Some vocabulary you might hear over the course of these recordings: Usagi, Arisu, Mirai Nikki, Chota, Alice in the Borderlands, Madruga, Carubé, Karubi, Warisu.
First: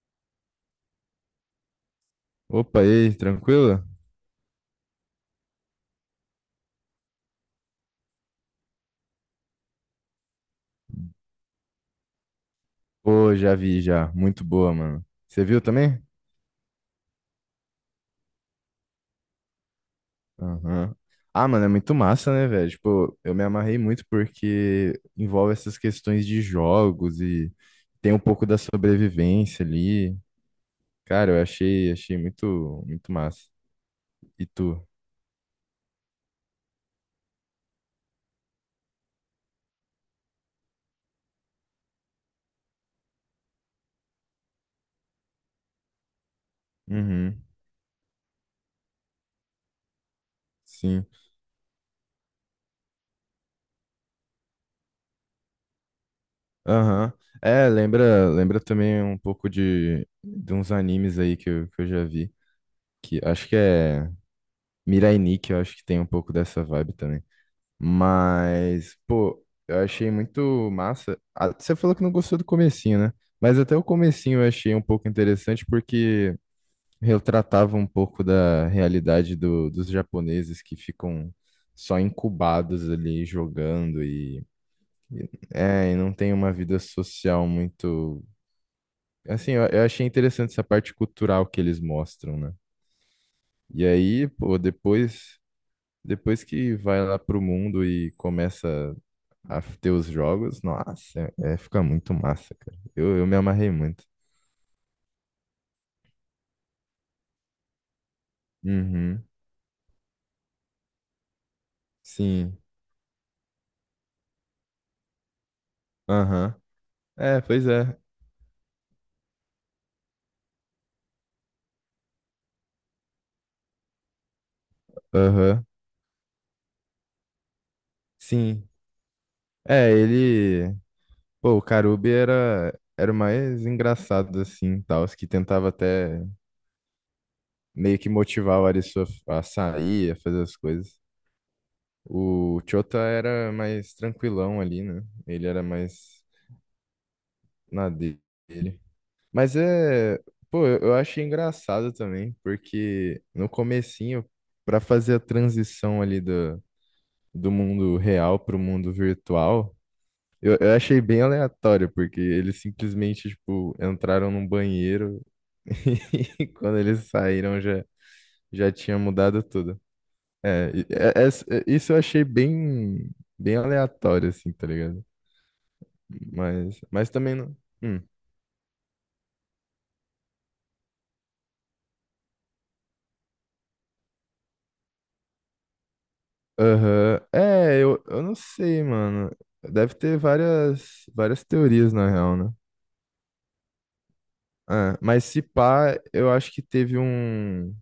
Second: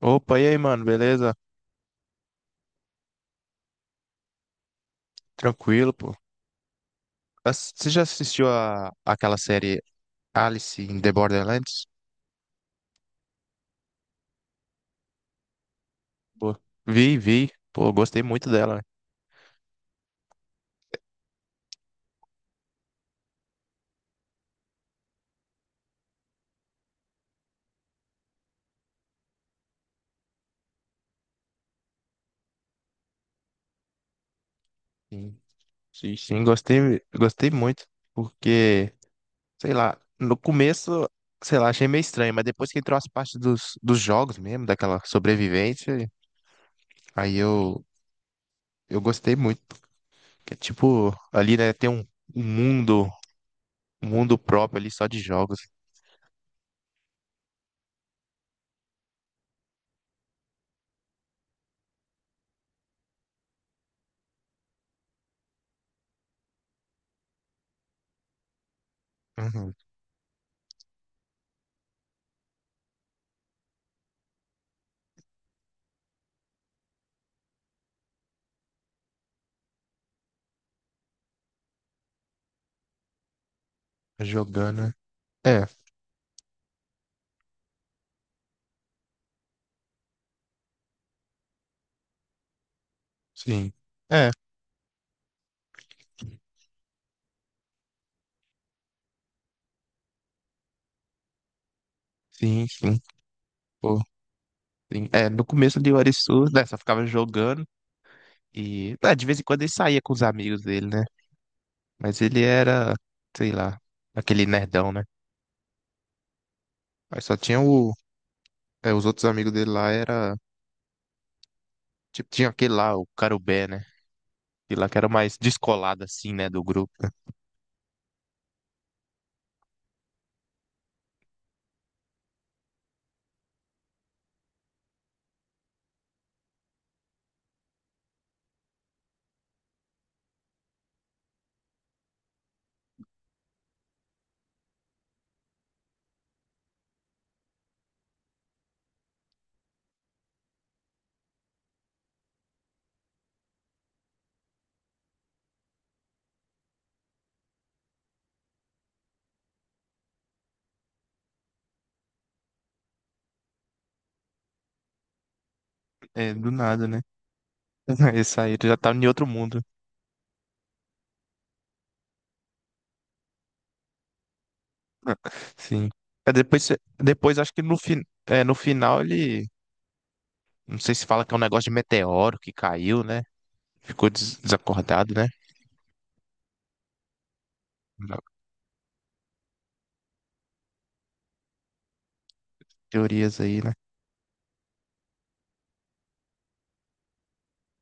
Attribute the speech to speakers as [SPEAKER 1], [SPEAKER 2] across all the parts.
[SPEAKER 1] Opa, e aí, mano, beleza?
[SPEAKER 2] Opa, e aí, tranquilo?
[SPEAKER 1] Tranquilo, pô. Você já assistiu a, aquela série Alice in the Borderlands?
[SPEAKER 2] Pô, já vi já. Muito boa, mano. Você viu também?
[SPEAKER 1] Pô, vi. Pô, gostei muito dela, né?
[SPEAKER 2] Aham. Ah, mano, é muito massa, né, velho? Tipo, eu me amarrei muito porque envolve essas questões de jogos e tem um pouco da sobrevivência ali. Cara, eu achei, achei muito, muito massa. E tu?
[SPEAKER 1] Sim, sim, gostei muito, porque sei lá, no começo, sei lá, achei meio estranho, mas depois que entrou as partes dos jogos mesmo, daquela sobrevivência, aí
[SPEAKER 2] Uhum.
[SPEAKER 1] eu, eu gostei muito. Que é
[SPEAKER 2] Sim.
[SPEAKER 1] tipo, ali, né, um mundo, um mundo próprio ali só de jogos.
[SPEAKER 2] Aham. É, lembra também um pouco de uns animes aí que eu já vi. Que acho que é Mirai Nikki, eu acho que tem um pouco dessa vibe também. Mas, pô,
[SPEAKER 1] Uhum.
[SPEAKER 2] eu achei muito massa. Ah, você falou que não gostou do comecinho, né? Mas até o comecinho eu achei um pouco interessante porque retratava um pouco da realidade dos japoneses que ficam só incubados ali jogando
[SPEAKER 1] Jogando, né?
[SPEAKER 2] e-
[SPEAKER 1] É,
[SPEAKER 2] e não tem uma vida social muito. Assim, eu achei interessante essa parte cultural que eles mostram, né?
[SPEAKER 1] sim.
[SPEAKER 2] E aí,
[SPEAKER 1] É,
[SPEAKER 2] pô, depois, depois que vai lá pro mundo e começa a ter os jogos, nossa, fica muito massa,
[SPEAKER 1] sim,
[SPEAKER 2] cara.
[SPEAKER 1] sim.
[SPEAKER 2] Eu me amarrei
[SPEAKER 1] Pô,
[SPEAKER 2] muito.
[SPEAKER 1] sim. É, no começo de Warisu, né, só ficava jogando e, ah,
[SPEAKER 2] Uhum,
[SPEAKER 1] de vez em quando ele saía com os amigos dele, né? Mas ele
[SPEAKER 2] sim,
[SPEAKER 1] era, sei lá, aquele nerdão, né?
[SPEAKER 2] aham.
[SPEAKER 1] Mas só
[SPEAKER 2] É,
[SPEAKER 1] tinha
[SPEAKER 2] pois
[SPEAKER 1] o,
[SPEAKER 2] é,
[SPEAKER 1] é, os outros amigos dele lá era. Tipo, tinha aquele lá, o Carubé, né? Aquele lá que era mais
[SPEAKER 2] aham,
[SPEAKER 1] descolado, assim, né, do grupo.
[SPEAKER 2] sim. É, ele, pô, o Karubi era, era o mais engraçado, assim, tal, os que tentava até meio que motivar o Arisu a sair, a fazer as coisas. O Chota era mais tranquilão ali, né? Ele era mais na dele. Mas é, pô, eu achei engraçado também, porque no comecinho, pra fazer a transição ali do mundo real pro mundo virtual, eu achei bem aleatório, porque eles simplesmente, tipo, entraram num banheiro
[SPEAKER 1] É,
[SPEAKER 2] e
[SPEAKER 1] do
[SPEAKER 2] quando
[SPEAKER 1] nada, né?
[SPEAKER 2] eles saíram já,
[SPEAKER 1] Esse aí ele
[SPEAKER 2] já
[SPEAKER 1] já tava
[SPEAKER 2] tinha
[SPEAKER 1] em outro
[SPEAKER 2] mudado
[SPEAKER 1] mundo.
[SPEAKER 2] tudo. É, isso eu achei bem, bem aleatório, assim, tá ligado?
[SPEAKER 1] Sim. É, depois,
[SPEAKER 2] Mas também
[SPEAKER 1] depois acho
[SPEAKER 2] não.
[SPEAKER 1] que no,
[SPEAKER 2] hum.
[SPEAKER 1] é, no final ele. Não sei se fala que é um negócio de meteoro que caiu, né? Ficou desacordado, né?
[SPEAKER 2] Aham. É, eu não sei, mano. Deve ter várias, várias teorias, na real, né?
[SPEAKER 1] Teorias aí, né?
[SPEAKER 2] É, mas se pá, eu acho que teve um,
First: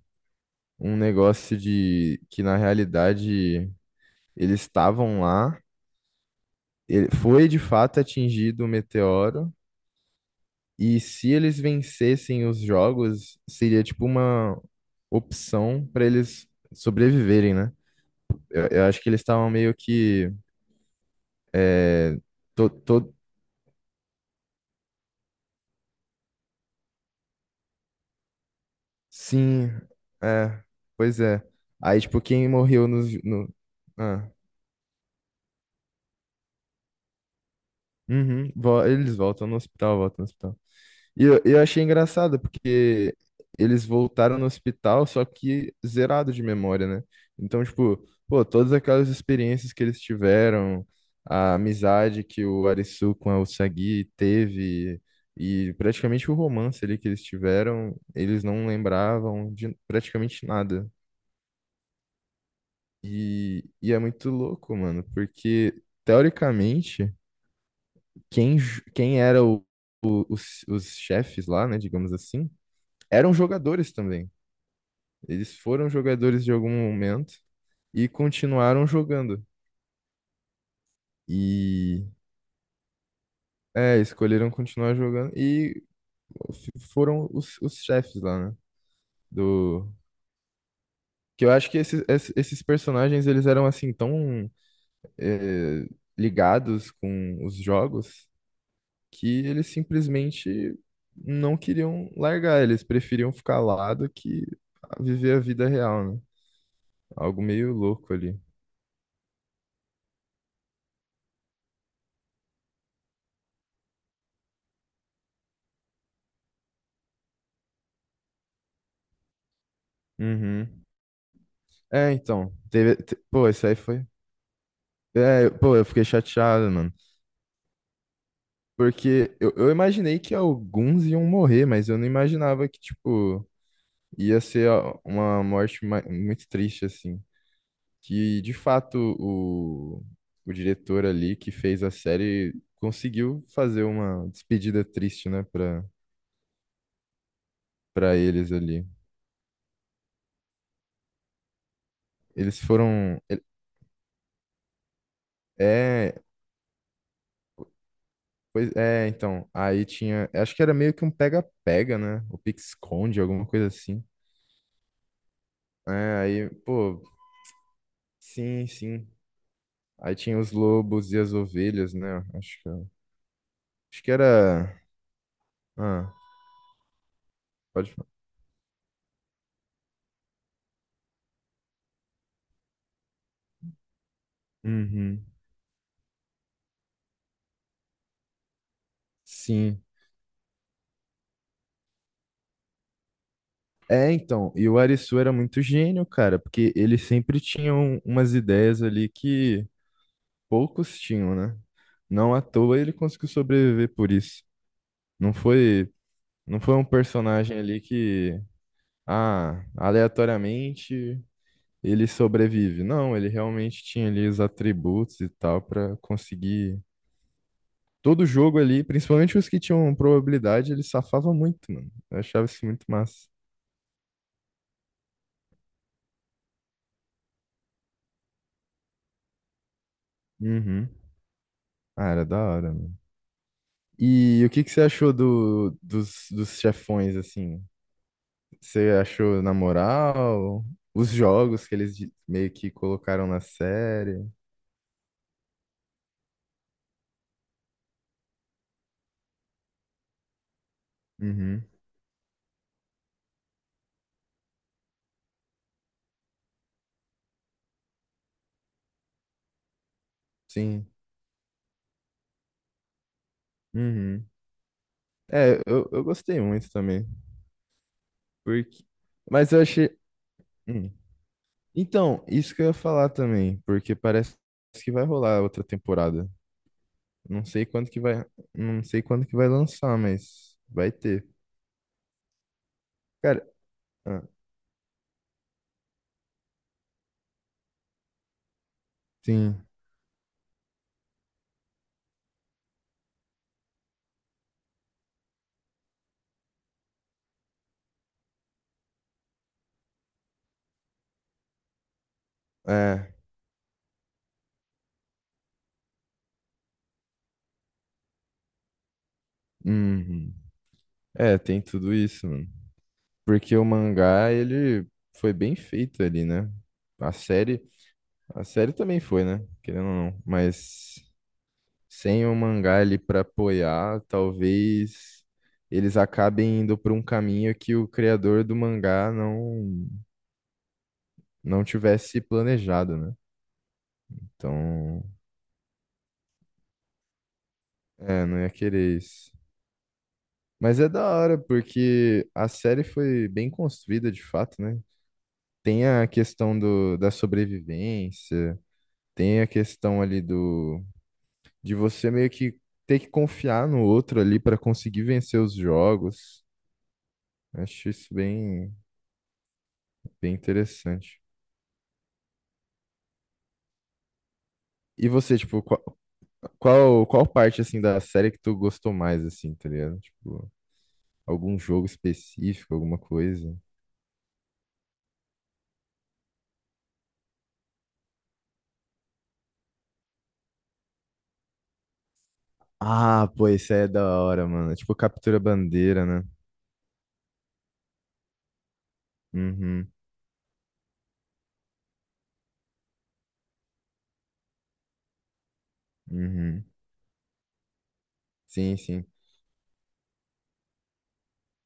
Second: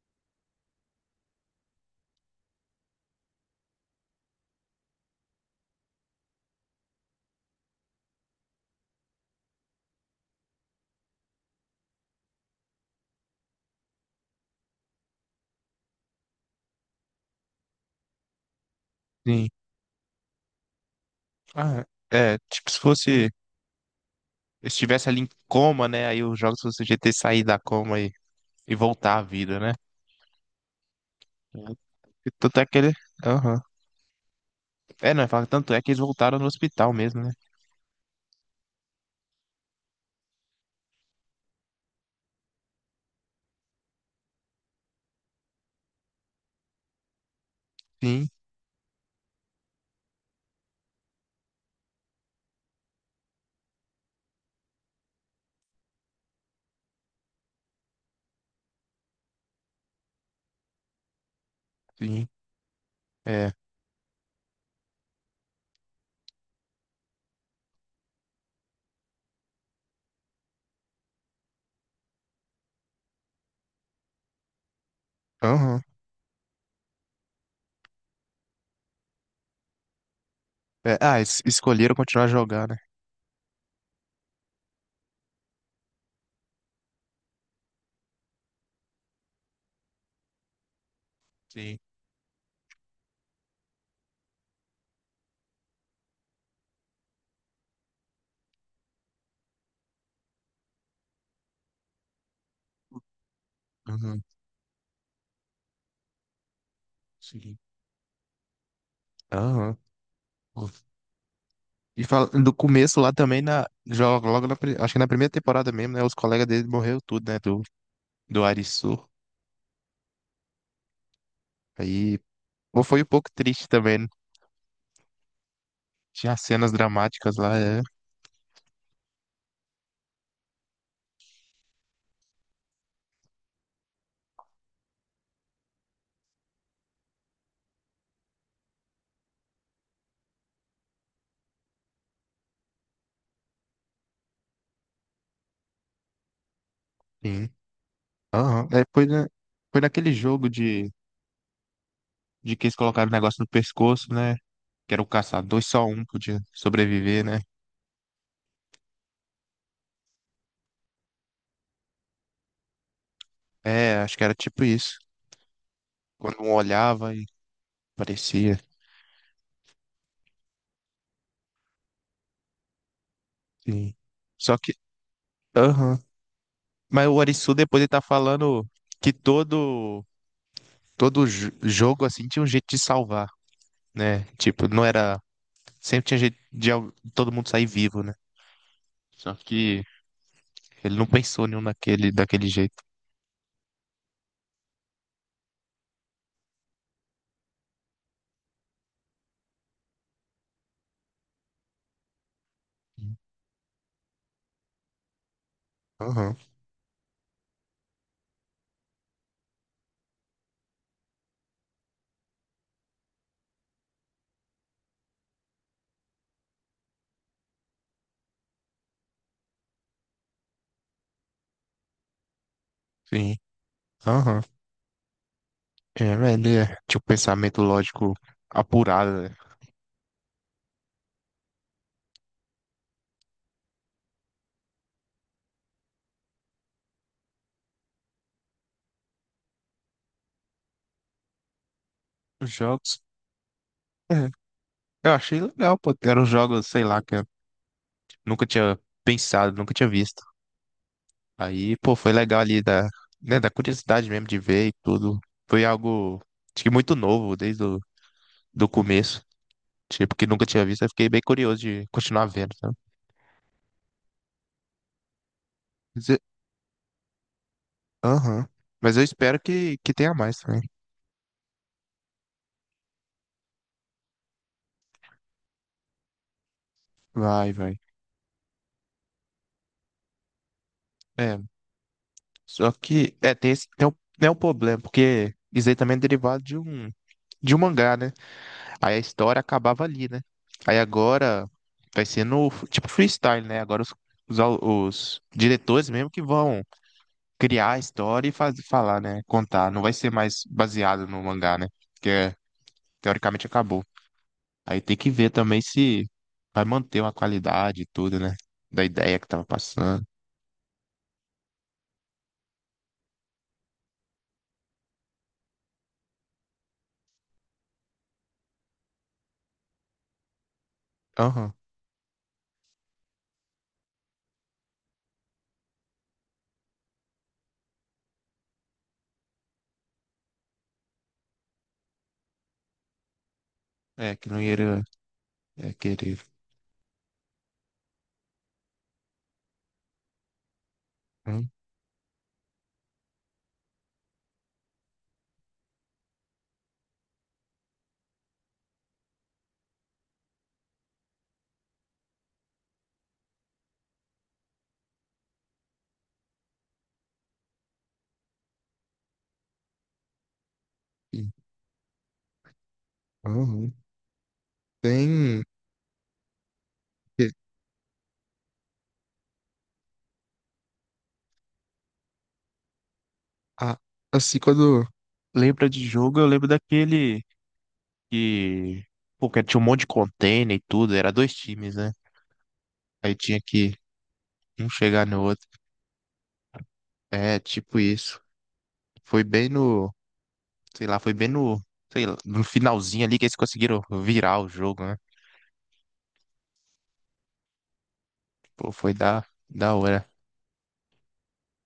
[SPEAKER 2] um negócio de que, na realidade, eles estavam lá, ele, foi de fato atingido o meteoro, e se eles vencessem os jogos, seria tipo uma opção pra eles sobreviverem, né? Eu acho que eles
[SPEAKER 1] Sim.
[SPEAKER 2] estavam meio que.
[SPEAKER 1] Ah,
[SPEAKER 2] é,
[SPEAKER 1] é,
[SPEAKER 2] to,
[SPEAKER 1] tipo, se
[SPEAKER 2] to-
[SPEAKER 1] fosse. Se estivesse ali em coma, né? Aí os jogos fosse o GT sair da coma e voltar à vida,
[SPEAKER 2] Sim,
[SPEAKER 1] né?
[SPEAKER 2] é, pois é. Aí, tipo,
[SPEAKER 1] É,
[SPEAKER 2] quem
[SPEAKER 1] tanto é que
[SPEAKER 2] morreu
[SPEAKER 1] ele.
[SPEAKER 2] no, no...
[SPEAKER 1] Aham.
[SPEAKER 2] Ah,
[SPEAKER 1] É, não, tanto é que eles voltaram no hospital mesmo, né?
[SPEAKER 2] uhum, eles voltam no hospital, voltam no hospital. E eu achei engraçado, porque eles voltaram no hospital, só que zerado de memória, né? Então, tipo,
[SPEAKER 1] Sim,
[SPEAKER 2] pô, todas aquelas experiências que eles tiveram, a amizade que o Arisu com a Usagi teve, e praticamente o romance ali que eles tiveram, eles não lembravam de praticamente nada.
[SPEAKER 1] sim. É.
[SPEAKER 2] E é muito louco, mano, porque teoricamente, quem era o, os chefes lá, né, digamos assim, eram jogadores também. Eles
[SPEAKER 1] Aham.
[SPEAKER 2] foram jogadores de algum momento e continuaram jogando.
[SPEAKER 1] É, ah, escolheram
[SPEAKER 2] E
[SPEAKER 1] continuar a jogar, né?
[SPEAKER 2] é, escolheram continuar jogando e foram os chefes lá, né? Do. Que eu acho
[SPEAKER 1] Sim.
[SPEAKER 2] que esses, esses personagens eles eram assim tão eh, ligados com os jogos que eles simplesmente não queriam largar, eles preferiam ficar lá do
[SPEAKER 1] Aham.
[SPEAKER 2] que viver a vida real, né? Algo
[SPEAKER 1] Sim.
[SPEAKER 2] meio louco ali.
[SPEAKER 1] Aham. Pô. E fala, do começo lá também, na, joga logo na, acho que na primeira temporada mesmo, né? Os colegas dele morreram tudo, né? Do, do Arisu.
[SPEAKER 2] Uhum. É,
[SPEAKER 1] Aí,
[SPEAKER 2] então,
[SPEAKER 1] pô, foi um pouco
[SPEAKER 2] pô, isso
[SPEAKER 1] triste
[SPEAKER 2] aí
[SPEAKER 1] também,
[SPEAKER 2] foi.
[SPEAKER 1] né?
[SPEAKER 2] É, pô, eu fiquei
[SPEAKER 1] Tinha
[SPEAKER 2] chateado,
[SPEAKER 1] cenas
[SPEAKER 2] mano.
[SPEAKER 1] dramáticas lá, é.
[SPEAKER 2] Porque eu imaginei que alguns iam morrer, mas eu não imaginava que, tipo, ia ser uma morte muito triste, assim. Que de fato o diretor ali que fez a série conseguiu fazer uma despedida triste, né, para
[SPEAKER 1] Sim.
[SPEAKER 2] para eles
[SPEAKER 1] Aham. É,
[SPEAKER 2] ali.
[SPEAKER 1] foi, foi naquele jogo de
[SPEAKER 2] Eles
[SPEAKER 1] que eles colocaram o
[SPEAKER 2] foram
[SPEAKER 1] negócio
[SPEAKER 2] ele-
[SPEAKER 1] no pescoço, né? Que era o caçador, e só um
[SPEAKER 2] é,
[SPEAKER 1] podia sobreviver, né?
[SPEAKER 2] pois é, então, aí tinha, acho que era meio que um pega-pega, né? O pique-esconde, alguma coisa
[SPEAKER 1] É,
[SPEAKER 2] assim.
[SPEAKER 1] acho que era tipo isso.
[SPEAKER 2] É,
[SPEAKER 1] Quando
[SPEAKER 2] aí,
[SPEAKER 1] um
[SPEAKER 2] pô,
[SPEAKER 1] olhava e parecia.
[SPEAKER 2] sim, sim. Aí tinha os lobos e as ovelhas, né?
[SPEAKER 1] Sim.
[SPEAKER 2] Acho que
[SPEAKER 1] Só que,
[SPEAKER 2] era,
[SPEAKER 1] aham.
[SPEAKER 2] ah,
[SPEAKER 1] Mas o Arisu depois ele
[SPEAKER 2] pode
[SPEAKER 1] tá
[SPEAKER 2] falar.
[SPEAKER 1] falando que todo jogo assim tinha um jeito de salvar, né? Tipo, não era,
[SPEAKER 2] Uhum.
[SPEAKER 1] sempre tinha jeito de todo mundo sair vivo, né? Só
[SPEAKER 2] Sim.
[SPEAKER 1] que ele não pensou nenhum daquele jeito.
[SPEAKER 2] É, então, e o Arisu era muito gênio, cara, porque ele sempre tinha umas ideias ali que poucos tinham, né? Não à toa ele conseguiu sobreviver por isso. Não foi,
[SPEAKER 1] Aham.
[SPEAKER 2] não foi um personagem ali que, ah, aleatoriamente ele sobrevive. Não, ele realmente tinha ali os atributos e tal pra conseguir todo jogo ali, principalmente os que tinham probabilidade, ele safava muito, mano. Eu achava isso muito massa.
[SPEAKER 1] Sim. Aham. É, velho, ele tinha um pensamento lógico apurado, né?
[SPEAKER 2] Uhum. Ah, era da hora. E o que que você achou do, dos, dos chefões, assim? Você achou na moral? Os jogos que eles meio
[SPEAKER 1] Os
[SPEAKER 2] que
[SPEAKER 1] jogos.
[SPEAKER 2] colocaram na série?
[SPEAKER 1] É, eu achei legal, pô. Eram jogos, sei lá, que nunca tinha pensado, nunca tinha visto.
[SPEAKER 2] Uhum,
[SPEAKER 1] Aí, pô, foi legal ali da, né, da curiosidade mesmo de ver e tudo. Foi algo, acho que muito novo desde o do começo. Tipo, que nunca tinha visto. Eu
[SPEAKER 2] sim.
[SPEAKER 1] fiquei bem curioso de continuar vendo, sabe?
[SPEAKER 2] Uhum. É, eu
[SPEAKER 1] Mas eu-
[SPEAKER 2] gostei muito também.
[SPEAKER 1] Aham.
[SPEAKER 2] Porque...
[SPEAKER 1] Mas eu espero
[SPEAKER 2] Mas eu achei.
[SPEAKER 1] que tenha mais também.
[SPEAKER 2] Hum. Então, isso que eu ia falar também, porque parece que vai rolar outra temporada. Não
[SPEAKER 1] Vai,
[SPEAKER 2] sei
[SPEAKER 1] vai.
[SPEAKER 2] quando que vai. Não sei quando que vai lançar, mas vai ter.
[SPEAKER 1] É, só que, é,
[SPEAKER 2] Cara,
[SPEAKER 1] tem esse,
[SPEAKER 2] ah,
[SPEAKER 1] tem o problema, porque isso aí também é derivado de um mangá, né? Aí a história
[SPEAKER 2] sim.
[SPEAKER 1] acabava ali, né? Aí agora vai ser no tipo freestyle, né? Agora os, au- os diretores mesmo que vão criar a história e faz, falar, né? Contar. Não vai ser mais baseado no mangá, né? Porque é,
[SPEAKER 2] É.
[SPEAKER 1] teoricamente acabou. Aí tem que ver também se vai manter uma qualidade e tudo, né? Da ideia que tava passando.
[SPEAKER 2] Uhum. É, tem tudo isso, mano. Porque o mangá, ele foi bem feito ali, né? A série, a série também foi, né? Querendo ou não, mas
[SPEAKER 1] Aham.
[SPEAKER 2] sem o mangá ali pra apoiar, talvez eles acabem indo por um caminho que o criador do mangá não não tivesse planejado, né?
[SPEAKER 1] É, que não ia
[SPEAKER 2] Então,
[SPEAKER 1] é, querer.
[SPEAKER 2] é, não ia querer isso. Mas é da hora,
[SPEAKER 1] Hum,
[SPEAKER 2] porque a série foi bem construída de fato, né? Tem a questão do, da sobrevivência. Tem a questão ali do de você meio que ter que confiar no outro ali para conseguir vencer os jogos. Acho isso bem, bem interessante.
[SPEAKER 1] sim. Aham.
[SPEAKER 2] E você,
[SPEAKER 1] Tem.
[SPEAKER 2] tipo, qual, qual parte assim da série que tu gostou mais assim, tá ligado? Tipo, algum jogo específico, alguma coisa?
[SPEAKER 1] Ah, assim, quando lembra de jogo, eu lembro daquele. Que, pô, que tinha um monte de container e tudo, era dois times, né? Aí
[SPEAKER 2] Ah,
[SPEAKER 1] tinha
[SPEAKER 2] pô, isso
[SPEAKER 1] que
[SPEAKER 2] aí é da hora,
[SPEAKER 1] um
[SPEAKER 2] mano. Tipo,
[SPEAKER 1] chegar no
[SPEAKER 2] captura
[SPEAKER 1] outro.
[SPEAKER 2] bandeira, né?
[SPEAKER 1] É, tipo isso. Foi bem
[SPEAKER 2] Uhum,
[SPEAKER 1] no, sei lá, foi bem no, sei lá, no finalzinho ali que eles conseguiram virar o jogo, né?
[SPEAKER 2] uhum.
[SPEAKER 1] Pô,
[SPEAKER 2] Sim,
[SPEAKER 1] foi
[SPEAKER 2] sim.
[SPEAKER 1] da, da hora.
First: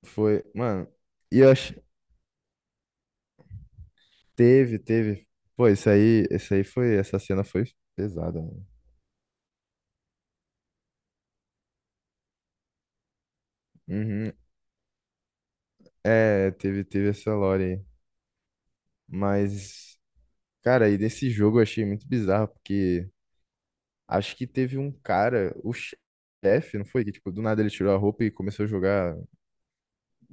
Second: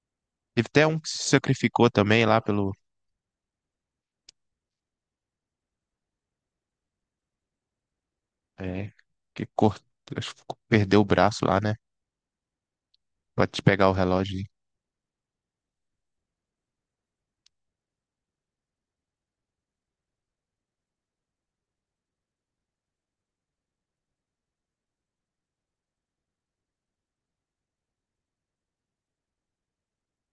[SPEAKER 2] Foi,
[SPEAKER 1] Teve até
[SPEAKER 2] mano.
[SPEAKER 1] um que se
[SPEAKER 2] E eu ach-
[SPEAKER 1] sacrificou também lá pelo,
[SPEAKER 2] Teve, teve. Pô, isso aí foi, essa cena foi pesada, mano.
[SPEAKER 1] é, que cortou, perdeu o braço lá, né? Pode pegar o
[SPEAKER 2] Uhum.
[SPEAKER 1] relógio.
[SPEAKER 2] É, teve, teve essa lore aí. Mas, cara, e desse jogo eu achei muito bizarro, porque acho que teve um cara, o chefe, não foi? Que, tipo, do nada ele tirou a roupa e começou a jogar,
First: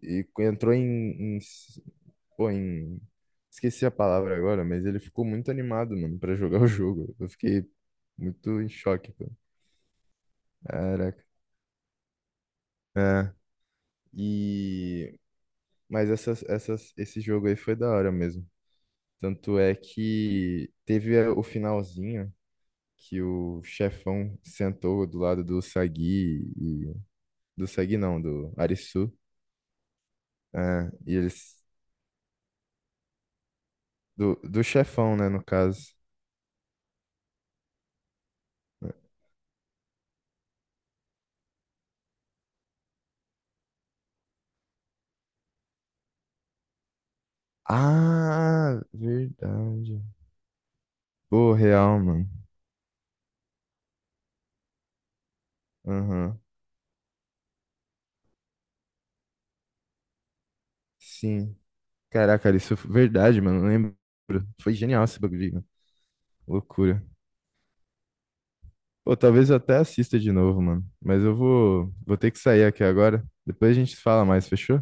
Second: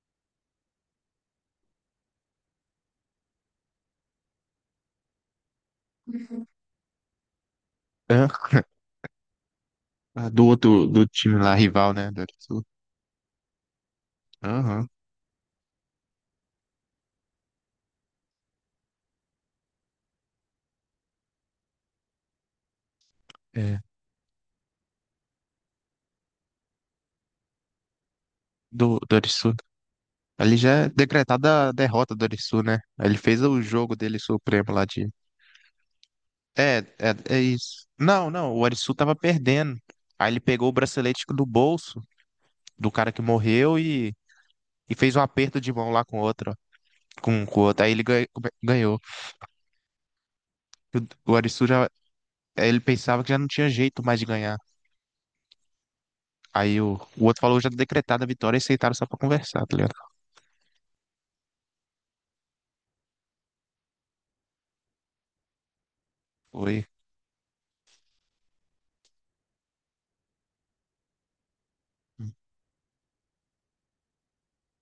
[SPEAKER 2] e entrou pô, em, esqueci a palavra agora, mas ele ficou muito animado, mano, pra jogar o jogo. Eu fiquei
[SPEAKER 1] Hã?
[SPEAKER 2] muito em choque, pô.
[SPEAKER 1] Ah, do outro, do
[SPEAKER 2] Caraca.
[SPEAKER 1] time lá, rival, né? Do Arisul.
[SPEAKER 2] É.
[SPEAKER 1] Aham.
[SPEAKER 2] E... Mas essas, essas, esse jogo aí foi da hora mesmo. Tanto é que teve o finalzinho que o
[SPEAKER 1] É.
[SPEAKER 2] chefão sentou do lado do Sagi e do Sagi não, do
[SPEAKER 1] Do,
[SPEAKER 2] Arisu.
[SPEAKER 1] do Arisul. Ali já é
[SPEAKER 2] É, e eles
[SPEAKER 1] decretada a derrota do Arisu, né? Ele fez o jogo dele
[SPEAKER 2] do, do
[SPEAKER 1] supremo lá de.
[SPEAKER 2] chefão, né, no caso.
[SPEAKER 1] É, é, é isso. Não, não, o Arisu tava perdendo. Aí ele pegou o bracelete do bolso do cara que morreu e fez um aperto de mão lá com o outro, ó, com o outro.
[SPEAKER 2] Ah,
[SPEAKER 1] Ganhou.
[SPEAKER 2] verdade.
[SPEAKER 1] O
[SPEAKER 2] Pô,
[SPEAKER 1] Arisu já.
[SPEAKER 2] real, mano.
[SPEAKER 1] Ele pensava que já não tinha jeito mais de ganhar.
[SPEAKER 2] Aham.
[SPEAKER 1] Aí o outro falou já decretada a vitória e aceitaram só pra conversar, tá ligado?
[SPEAKER 2] Sim. Caraca, Arisu, verdade, mano, não lembro. Foi genial esse bagulho, mano.
[SPEAKER 1] Foi.
[SPEAKER 2] Loucura. Ou talvez eu até assista de novo, mano. Mas eu vou, vou ter que sair aqui agora. Depois a gente fala mais, fechou?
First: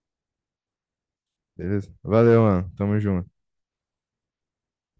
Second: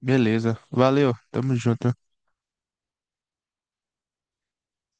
[SPEAKER 1] Beleza. Valeu. Tamo
[SPEAKER 2] Beleza?
[SPEAKER 1] junto.
[SPEAKER 2] Valeu, mano. Tamo junto.